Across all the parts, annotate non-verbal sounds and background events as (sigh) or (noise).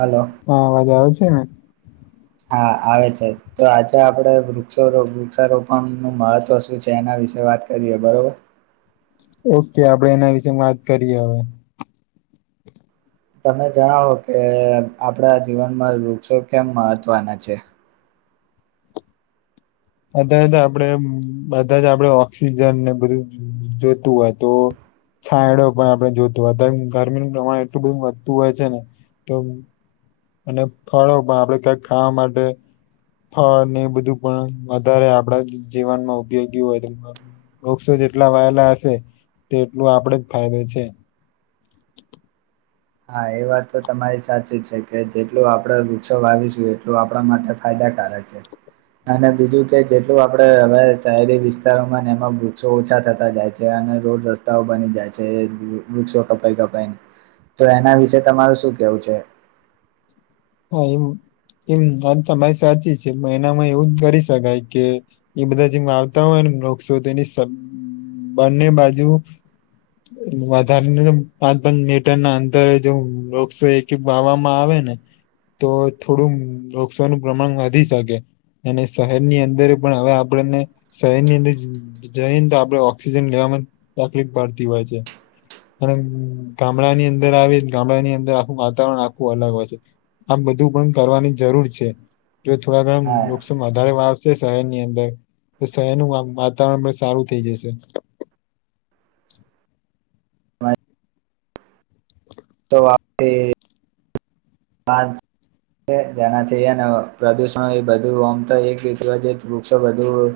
Hello અવાજ આવે છે ને. હા આવે છે, તો આજે આપડે વૃક્ષ વૃક્ષારોપણ નું મહત્વ શું છે. એના વિશે વાત કરીએ બરોબર. ઓ આપડે એના વિશે વાત કરીએ, હવે. તમે જણાવો કે આપણા જીવનમાં વૃક્ષો કેમ મહત્વના છે. અત્યારે તો આપણે બધા જ આપણેે ઓક્સિજન ને બધું જોઈતું હોય તો છાંયડો પણ આપણે જોઈતો હોઈ ગરમીનું પ્રમાણ એટલું બધું વધતું હોય છે ને, તો અને ફળો ભા આપડે ક્યાંક ખાવા માટે ફળને એ બધું પણ વધારે આપડા જીવનમાં ઉપયોગી હોય, ઓક્સિજ જેટલા વાયેલા હશે, તેટલું આપડે જ ફાયદો છે. (unintelligible) (inaudible) હા એ વાત તો તમારી સાચી છે, કે જેટલું આપડે વૃક્ષો વાવીશું એટલું આપણા માટે ફાયદા કારક છે. અને બીજું કે જેટલું આપડે હવે શહેરી વિસ્તારોમાં એમાં વૃક્ષો ઓછા થતા જાય છે. રોડ રસ્તાઓ બની જાય છે, વૃક્ષો કપાઈ કપાઈ. તો એના વિશે તમારું શું કેવું છે? હા એવુ, કેવી રીત આ વાત તમારી સાચી છે, પણ એનામાં એવું જ કરી શકાય કે એ બધા જેમ આવતા હોય ને નોકશો તેની, બંને બાજુ વધારેને પાંચ પાંચ મીટર ના અંદર જો વૃક્ષો એક વાવામાં આવે ને તો થોડું વૃક્ષોનું પ્રમાણ વધી શકે. અને શહેરની અંદર પણ હવે આપણને શહેરની અંદર જઈ ને તો આપડે ઓક્સિજન લેવાવામાં તકલીફ પડતી હોય છે. અને ગામડાની અંદર આવેલ ગામડાની અંદર આખું વાતાવરણ આખું અલગ હોય છે. આમ બધું પણ કરવાની જરૂર છે. જો થોડા હા ઘણા વૃક્ષો વધારે વાવશે શહેરની અંદર તો શહેરનું વાતાવરણ પણ સારું થઈ જશે. (inaudible) સવા (unintelligible) પાંચ, જેનાથી હે ન પ્રદુષણ એ બધું આમ થઈ ગ્યું તું અજુતો આ વૃક્ષો બધું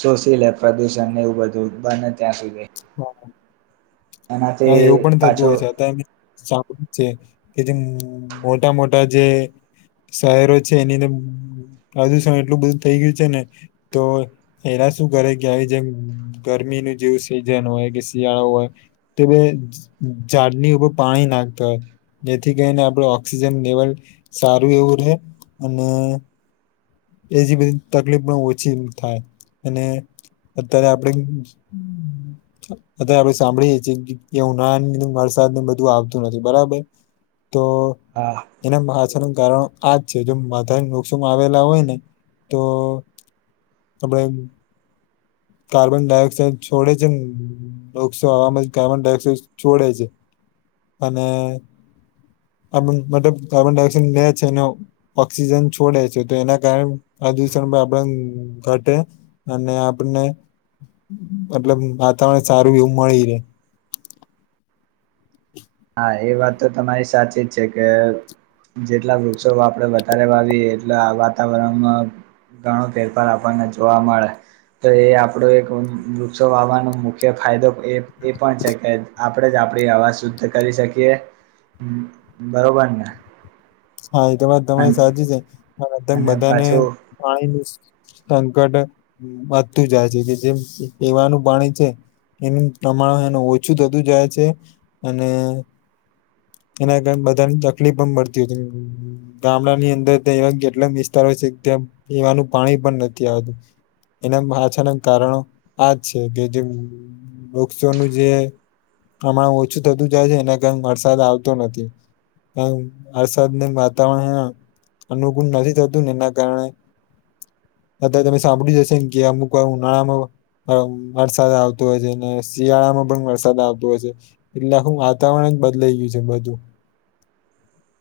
શોષી લે પ્રદુષણને એવું બધું બને ત્યાં સુધી. હા, એનાથી હા, એવું પણ થતું પાછું હોય છે અત્યારે સાંભળ્યું છે. કે જે મોટા મોટા જે શહેરો છે એની અંદર પ્રદુષણ એટલું બધું થઈ ગયું છે ને, તો (unintelligible) શું કરે કે ક્યાય જય ગર મીન જેવું સિઝન હોય કે, શિયાળો હોય. કે બેન ઝાડની ઉપર પાણી નાખતા હોય. જેથી કરીને આપણે ઓક્સિજન લેવલ સારું એવું રહે અને. એજી બધી તકલીફ પણ ઓછી થાય અને અત્યારે આપણે- અત્યારે આપણે સાંભળીએ છીએ. ઉનાળાના વરસાદને બધું આવતું નથી, બરાબર? તો હા તેનામા છે ને કારણ આજ છે જો માથાના વૃક્ષોમાં આવેલા હોય ને તો આપણે હ (unintelligible) કાર્બન ડાયોક્સાઇડ છોડે છે, વૃક્ષો હવામાં કાર્બન ડાયોક્સાઇડ છોડે છે. અને- આપણ મતલબ કાર્બન ડાયોક્સાઇડ લે છે અને ઓક્સિજન છોડે છે, તો એને આ પદૂષણ આપણ ઘટે અને આપણને મતલબ, વાતાવરણ સારું એવું મળી રહેે. (inaudible) હા, એ વાત તો તમારી સાચી જ છે કે જેટલા વૃક્ષો આપણે વધારે વાવીએ એટલા વાતાવરણમાં ઘણો ફેરફાર આપણને જોવા મળે. તો એ આપણો એક વૃક્ષો વાવાનો મુખ્ય ફાયદો એ પણ છે કે આપણે આપણી અવાજ શુદ્ધ કરી શકીએ, બરોબર ને. હા, એ તો વાત તમારી સાચી છે. અને બધાને પાછું પાણી સંકટ વધતું જાય છે કે, જેમ પીવાનું પાણી છે. એનું તમારનું ઓછું થતું જાય છે અને એના કારણ બધાની તકલીફ પણ પડતી હતી. (unintelligible) ગામડાની અંદર ત્યા એવા કેટલા વિસ્તારો છે, ત્યાં પીવાનું પાણી પણ નથી આવતું. એના પાછાના કારણો આજ છે કે જે વૃક્ષોનું જે હમણા ઓછું થતું જાય છે, એને કેમ વરસાદ આવતો નથી. વાતાવરણ અનુકૂળ નથી થતું, એના કારણે અત્યારે તમે સાંભળ્યું જશે ને કે અમુક ઉનાળામાં અ વરસાદ આવતો હોય છે અને શિયાળામાં પણ વરસાદ આવતો હોય છે, એટલે આખું વાતાવરણ બદલાઈ ગયું છે બધું. (unintelligible)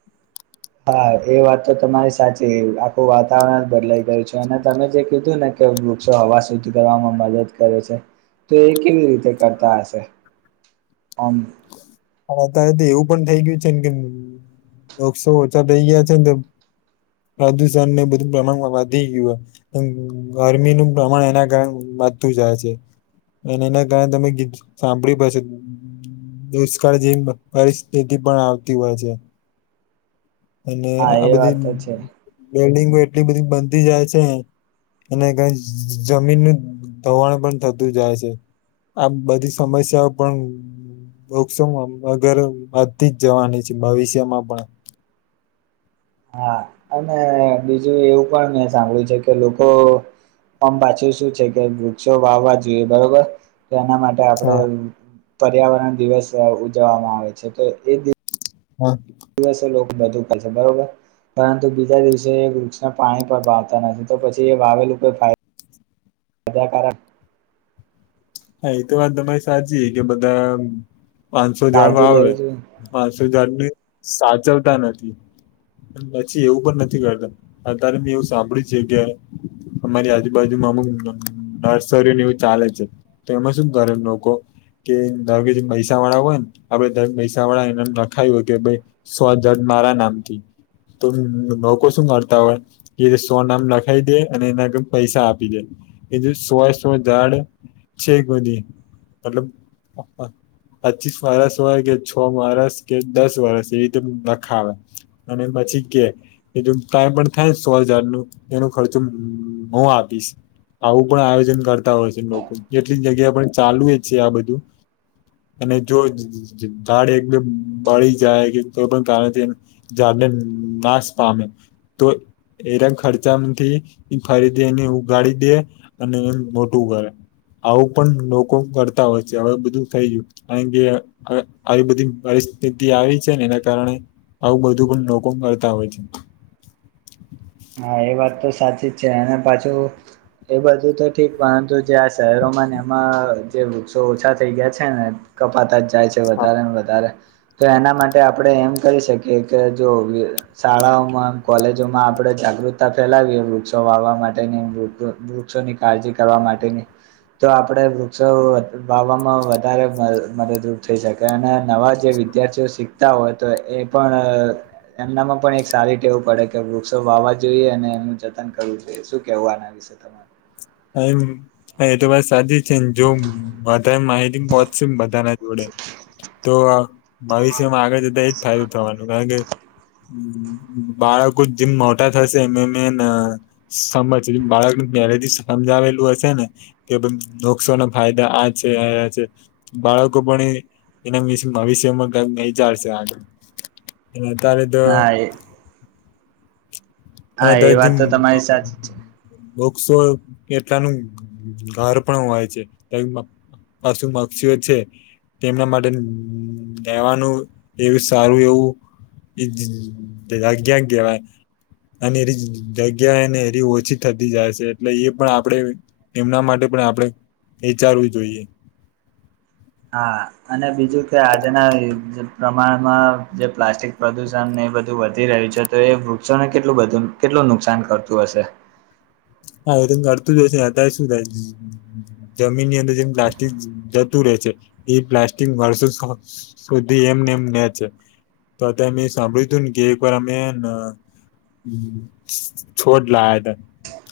હા, એ વાત તો તમારી સાચી. આખું વાતાવરણ જ બદલાઈ ગયું છે અને તમે જે કીધું ને કે વૃક્ષો હવા શુદ્ધ કરવામાં મદદ કરે છે, તો એ કેવી રીતે કરતા હશે? આમ પણ અત્યારે તો એવું પણ થઈ ગયું છે ને કે વક્ષો ઓછા થઈ ગયા છે ને પ્રદુષણને બધું પ્રમાણમાં વધી ગયું ગરમીનું પ્રમાણ એના કારણે. માથું જાય છે અને એના કારણે તમે ગીત સાંભળવા પડશે. દુષકાળ જે પરિસ્થિતિ પણ આવતી હોય છે. અને હા આ એ બધી વાત તો છે બિલ્ડિંગો એટલી બધી બનતી જાય છે. અને કંઈ જમીનનું ધવાણ પણ થતું જાય છે. આ બધી સમસ્યાઓ પણ બ શું અગર આજથી જ જવાની છે, ભાવિષ્યમાં પણ? હા, અને બીજું એવું પણ મેં સાંભળ્યું છે કે લોકો પણ પાછું શું છે કે વૃક્ષો વાવવા જોઈએ, બરોબર. તેના માટે આપડે હા પર્યાવરણ દિવસ ઉજવવામાં આવે છે, તો એ. હા. દિવસે લોકો બધું કરશે, બરોબર. પરંતુ બીજા દિવસે એ વૃક્ષના પાણી પર વાવતા નથી, તો પછી એ વાવેલું કોઈ ફાયદો. એના કારણે હા, એ તો વાત તમારી સાચી કે બધા. પાંચસો ઝાડ કાળજી વાવે, લેવી જોઈએ પાંચસો ઝાડ ની સાચવતા નથી. પછી એવું પણ નથી કરતા. અત્યારે મેં એવું સાંભળ્યું છે કે અમારી આજુબાજુ. અમુક નર્સરીને એવું ચાલે છે, તો એમાં શું કરે લોકો? કે તાવીરી પૈસાવાળા હોય ન આપડે તરત પૈસાવાળા એને લખાયું હોય કે ભઈ સો હ મારા નામથી તો લોકો શું મળતા હોય એ સો નામ લખાઈ દે અને એના આગળ પૈસા આપી દે. એજ સવાય સવારે ઝાડ છે બધી મતલબ પચ્ચીસ વરસ હોય કે છ વરસ કે દસ વરસ એવી રીતે લખાવે અને પછી કે એ કાઈ પણ થાય સો હજારનું એનો ખર્ચો હું આપીશ. આવું પણ આયોજન કરતાં હોય છે લોકો કેટલીક જગ્યા પર ચાલુય છે આ બધું. અને જો ઝાડ એકદમ બળી જાય કે કોઈ પણ કારણથી ને નાશ પામે તો એરા ખર્ચામાંથી ફરીથી એને ઉગાડી દે અને મોટું કરે. આવું પણ લોકો કરતાં હોય છે હવે બધું થઈ ગયું કારણ કે આવી બધી બ સ્થિતિ આવી છે ને એના કારણે આવું બધું પણ લોકો કરતાં હોય છે. હા એ વાત તો સાચી જ છે અને પાછું એ બધું તો ઠીક પરંતુ જે આ શહેરોમાં ને એમાં જે વૃક્ષો ઓછા થઈ ગયા છે ને કપાતા જ જાય છે વધારે ને વધારે. તો એના માટે આપડે એમ કરી શકીએ કે જો શાળાઓમાં, કોલેજોમાં આપણે જાગૃતતા ફેલાવીએ વૃક્ષો વાવવા માટેની વૃક્ષોની કાળજી કરવા માટેની. તો આપણે વૃક્ષો વાવવામાં વધારે મદ મદદરૂપ થઈ શકે અને નવા જે વિદ્યાર્થીઓ શીખતા હોય તો એ પણ એમનામાં પણ એક સારી ટેવ પડે કે વૃ ક્ષો વાવવા જોઈએ અને એનું જતન કરવું જોઈએ શું કેવું આના વિશે તમારે? હ એ તો વાત સાચી જ છે ને જો વધારે માહિતી તી પહોંચશે ને બધાના જોડે તો આ ભવિષ્યમાં આગળ જતા એજ ફાયદો થવાનું કારણ કે બાળકો જેમ મોટા થશે એમ એમને સમજ બાળકને ઘેરેથી સમજાવેલું હશે ને કે નકસોના ફાયદા આ છે આ છે બાળકો પણ એ એના મ ભવિષ્યમાં ગઈ વિચારશે આગળ વઘારે તો હા એ હા વધારે એ જીમ વાત તો બવ તમારી સાચી છે વૃક્ષો કેટલાનું ઘર પણ હોય છે. પશુ પક્ષીઓ છે તેમના માટે રહેેવાનું એવી સારું એવું તે જ જગ્યા કહેવાય. અને એ જગ્યાએને એ ઓછી થતી જાય છે એટલે એ પણ આપડે એમના માટે પણ આપણે વિચારવું જોઈએ. હા અને બીજું કે આજના પ્રમાણમાં જે પ્લાસ્ટિક પ્રદૂષણને બધું વધી રહ્યું છે તો એ વૃક્ષોને કેટલું બધું કેટલું નુકસાન કરતું હશે. હા એ તો કરતું જ હશે અતાર શું થાય ઝ જમીનની અંદર જેમ પ્લાસ્ટિક જતું રહે છે એ પ્લાસ્ટિક વર્ષો સ સુધી એ એમને એમ રે છે તો અત્યાર મે સાંભળ્યું તું ને કે એક વાર અમે હેન હ છોડ લાયા હતા.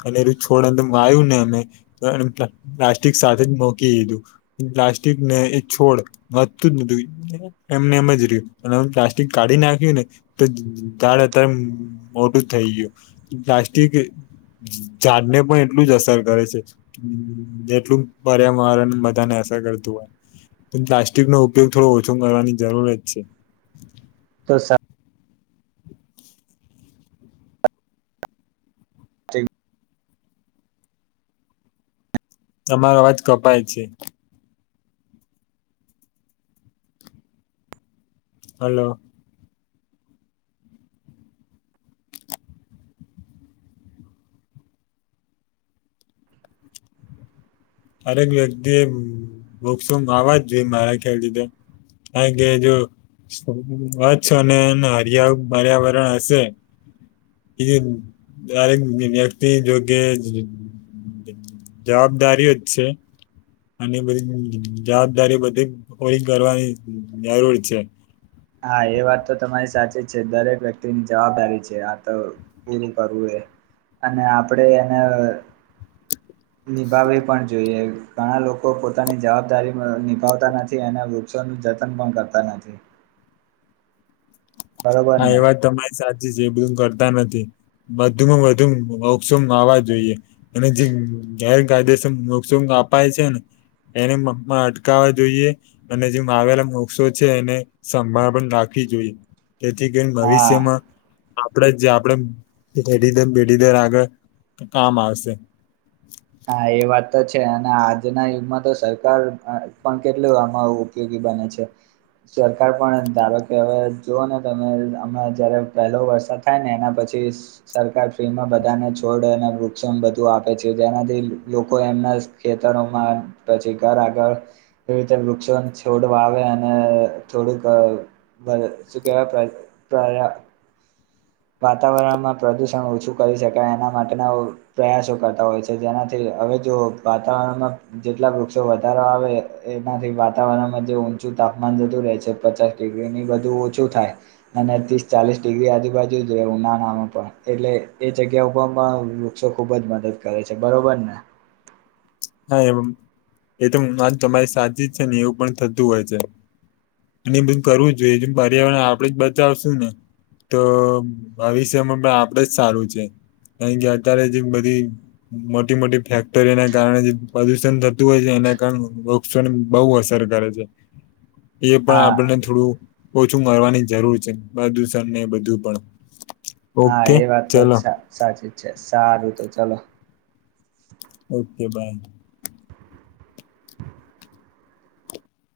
અને એરુ છોડ અંદર વાયું ને અમે તો એન પ્લાસ્ટિક સાથે જ મોકી દીધું પ્લા પ્લાસ્ટિકને એ છોડ વધતું જ નતુ એમને એમ જ રહ્યું અને પ્લાસ્ટિક કાઢી નાખ્યું. તો તાર અત્યારે મોટું થઈ ગયું પ્લાસ્ટિક જાડને પણ એટલું જ અસર કરે છે. જેટલું પર્યાવરણ બધાને અસર કર પણ પ્લાસ્ટિક નો ઉપયોગ થોડો ઓછો કરવાની જરૂરત છે. તો સા છે. તમારો અવાજ કપાય છે. હલો. દરેક વ્યક્તિ વૃક્ષો વાવવા જ જોઈ મારા ખ્યાલથી. (unintelligible) વા અને એ હરિયાળ પર્યાવરણ હશે. (inaudible) વ્યક્તિ યોગ્ય. જવાબદારીઓ જ છે. આ બધી જવાબદારી બધી પરી કરવાની જરૂર છે. હા એ વાત તો તમારી સાચી જ છે દરેક વ્યક્તિની જવાબદારી છે. આ તો પૂરી કરવું એ અને આપડે એને નિભાવવી પણ જોઈએ ઘણા લોકો પોતાની જવાબદારી નિભાવતા નથી અને વૃક્ષોનું જતન પણ કરતા નથી. બરોબર હા એ ને વાત તમારી સાચી છે એ બધું કરતા નથી. વધુમાં વધુ વૃક્ષો વાવવા જોઈએ અને જે ગેરકાયદેસર વૃક્ષો અપાય છે ને એને મમાં (unintelligible) અટકાવવા જોઈએ અને જે વાવેલા વૃક્ષો છે એને સંભાળ પણ રાખી. જોઈ તેથી કરી હા ભવિષ્યમાં આપણે જ આપણેે પેઢી દર પેઢી દર આગળ કામ આવશે. હા એ વાત તો છે અને આજના યુગમાં તો સરકાર પણ કેટલું આમાં ઉપયોગી બને છે. સરકાર પણ ધારો કે હવે જુઓ ને તમે હમણાં જયારે પહેલો વરસાદ થાય ને એના પછી પછી સરકાર ફ્રી માં બધાને છોડ અને વૃક્ષ બધું આપે છે. જેનાથી લોકો એમના ખેતરોમાં પછી ઘર આગળ રી (unintelligible) વૃક્ષો. છોડ વાવે અને થોડીક મને સુ કેવા પ્ર પ્રયા વાતાવરણમાં પ્રદુષણ ઓછું કરી શકાય એના માટેના પ્રયાસો કરતા હોય છે. જેનાથી હવે જો વાતાવરણમાં જેટલા વૃક્ષો વધારો આવે એનાથી વાતાવરણમાં ઊંચું તાપમાન જતું રહે છે પચાસ ડિગ્રીની બધું ઓછું થાય અને ત્રીસ ચાલીસ ડિગ્રી આજુબાજુ ઉનાળામાં પણ એટલે એ જગ્યા ઉપરમાં વૃક્ષો ખુબ જ મદદ કરે કરે છે. બરોબર ને? હા, એ એ તો આજ તમારી સાચી જ છે ને એવું પણ થતું હોય છે. અને એ બધ કરવું જોઈએજ પર્યાવરણ આપડે જ બચાવશું ને તો ભવિષ્યમાં પણ આપડે જ સારું છે. કારણ કે અત્યારે જે બધી મોટી મોટી ફેક્ટરીને કારણે પ્રદુષણ થતું હોય છે એના કારણે વક્ષને બહુ અસર કરે છે. એ પણ હા આપણને થોડું ઓછું મળવાની જરૂર છે. પ્રદૂષણ ને બધું પણ. હા, ઓકે એ વાત તો ચલો જ સાચી જ છે. સારું તો ચલો. Okay by.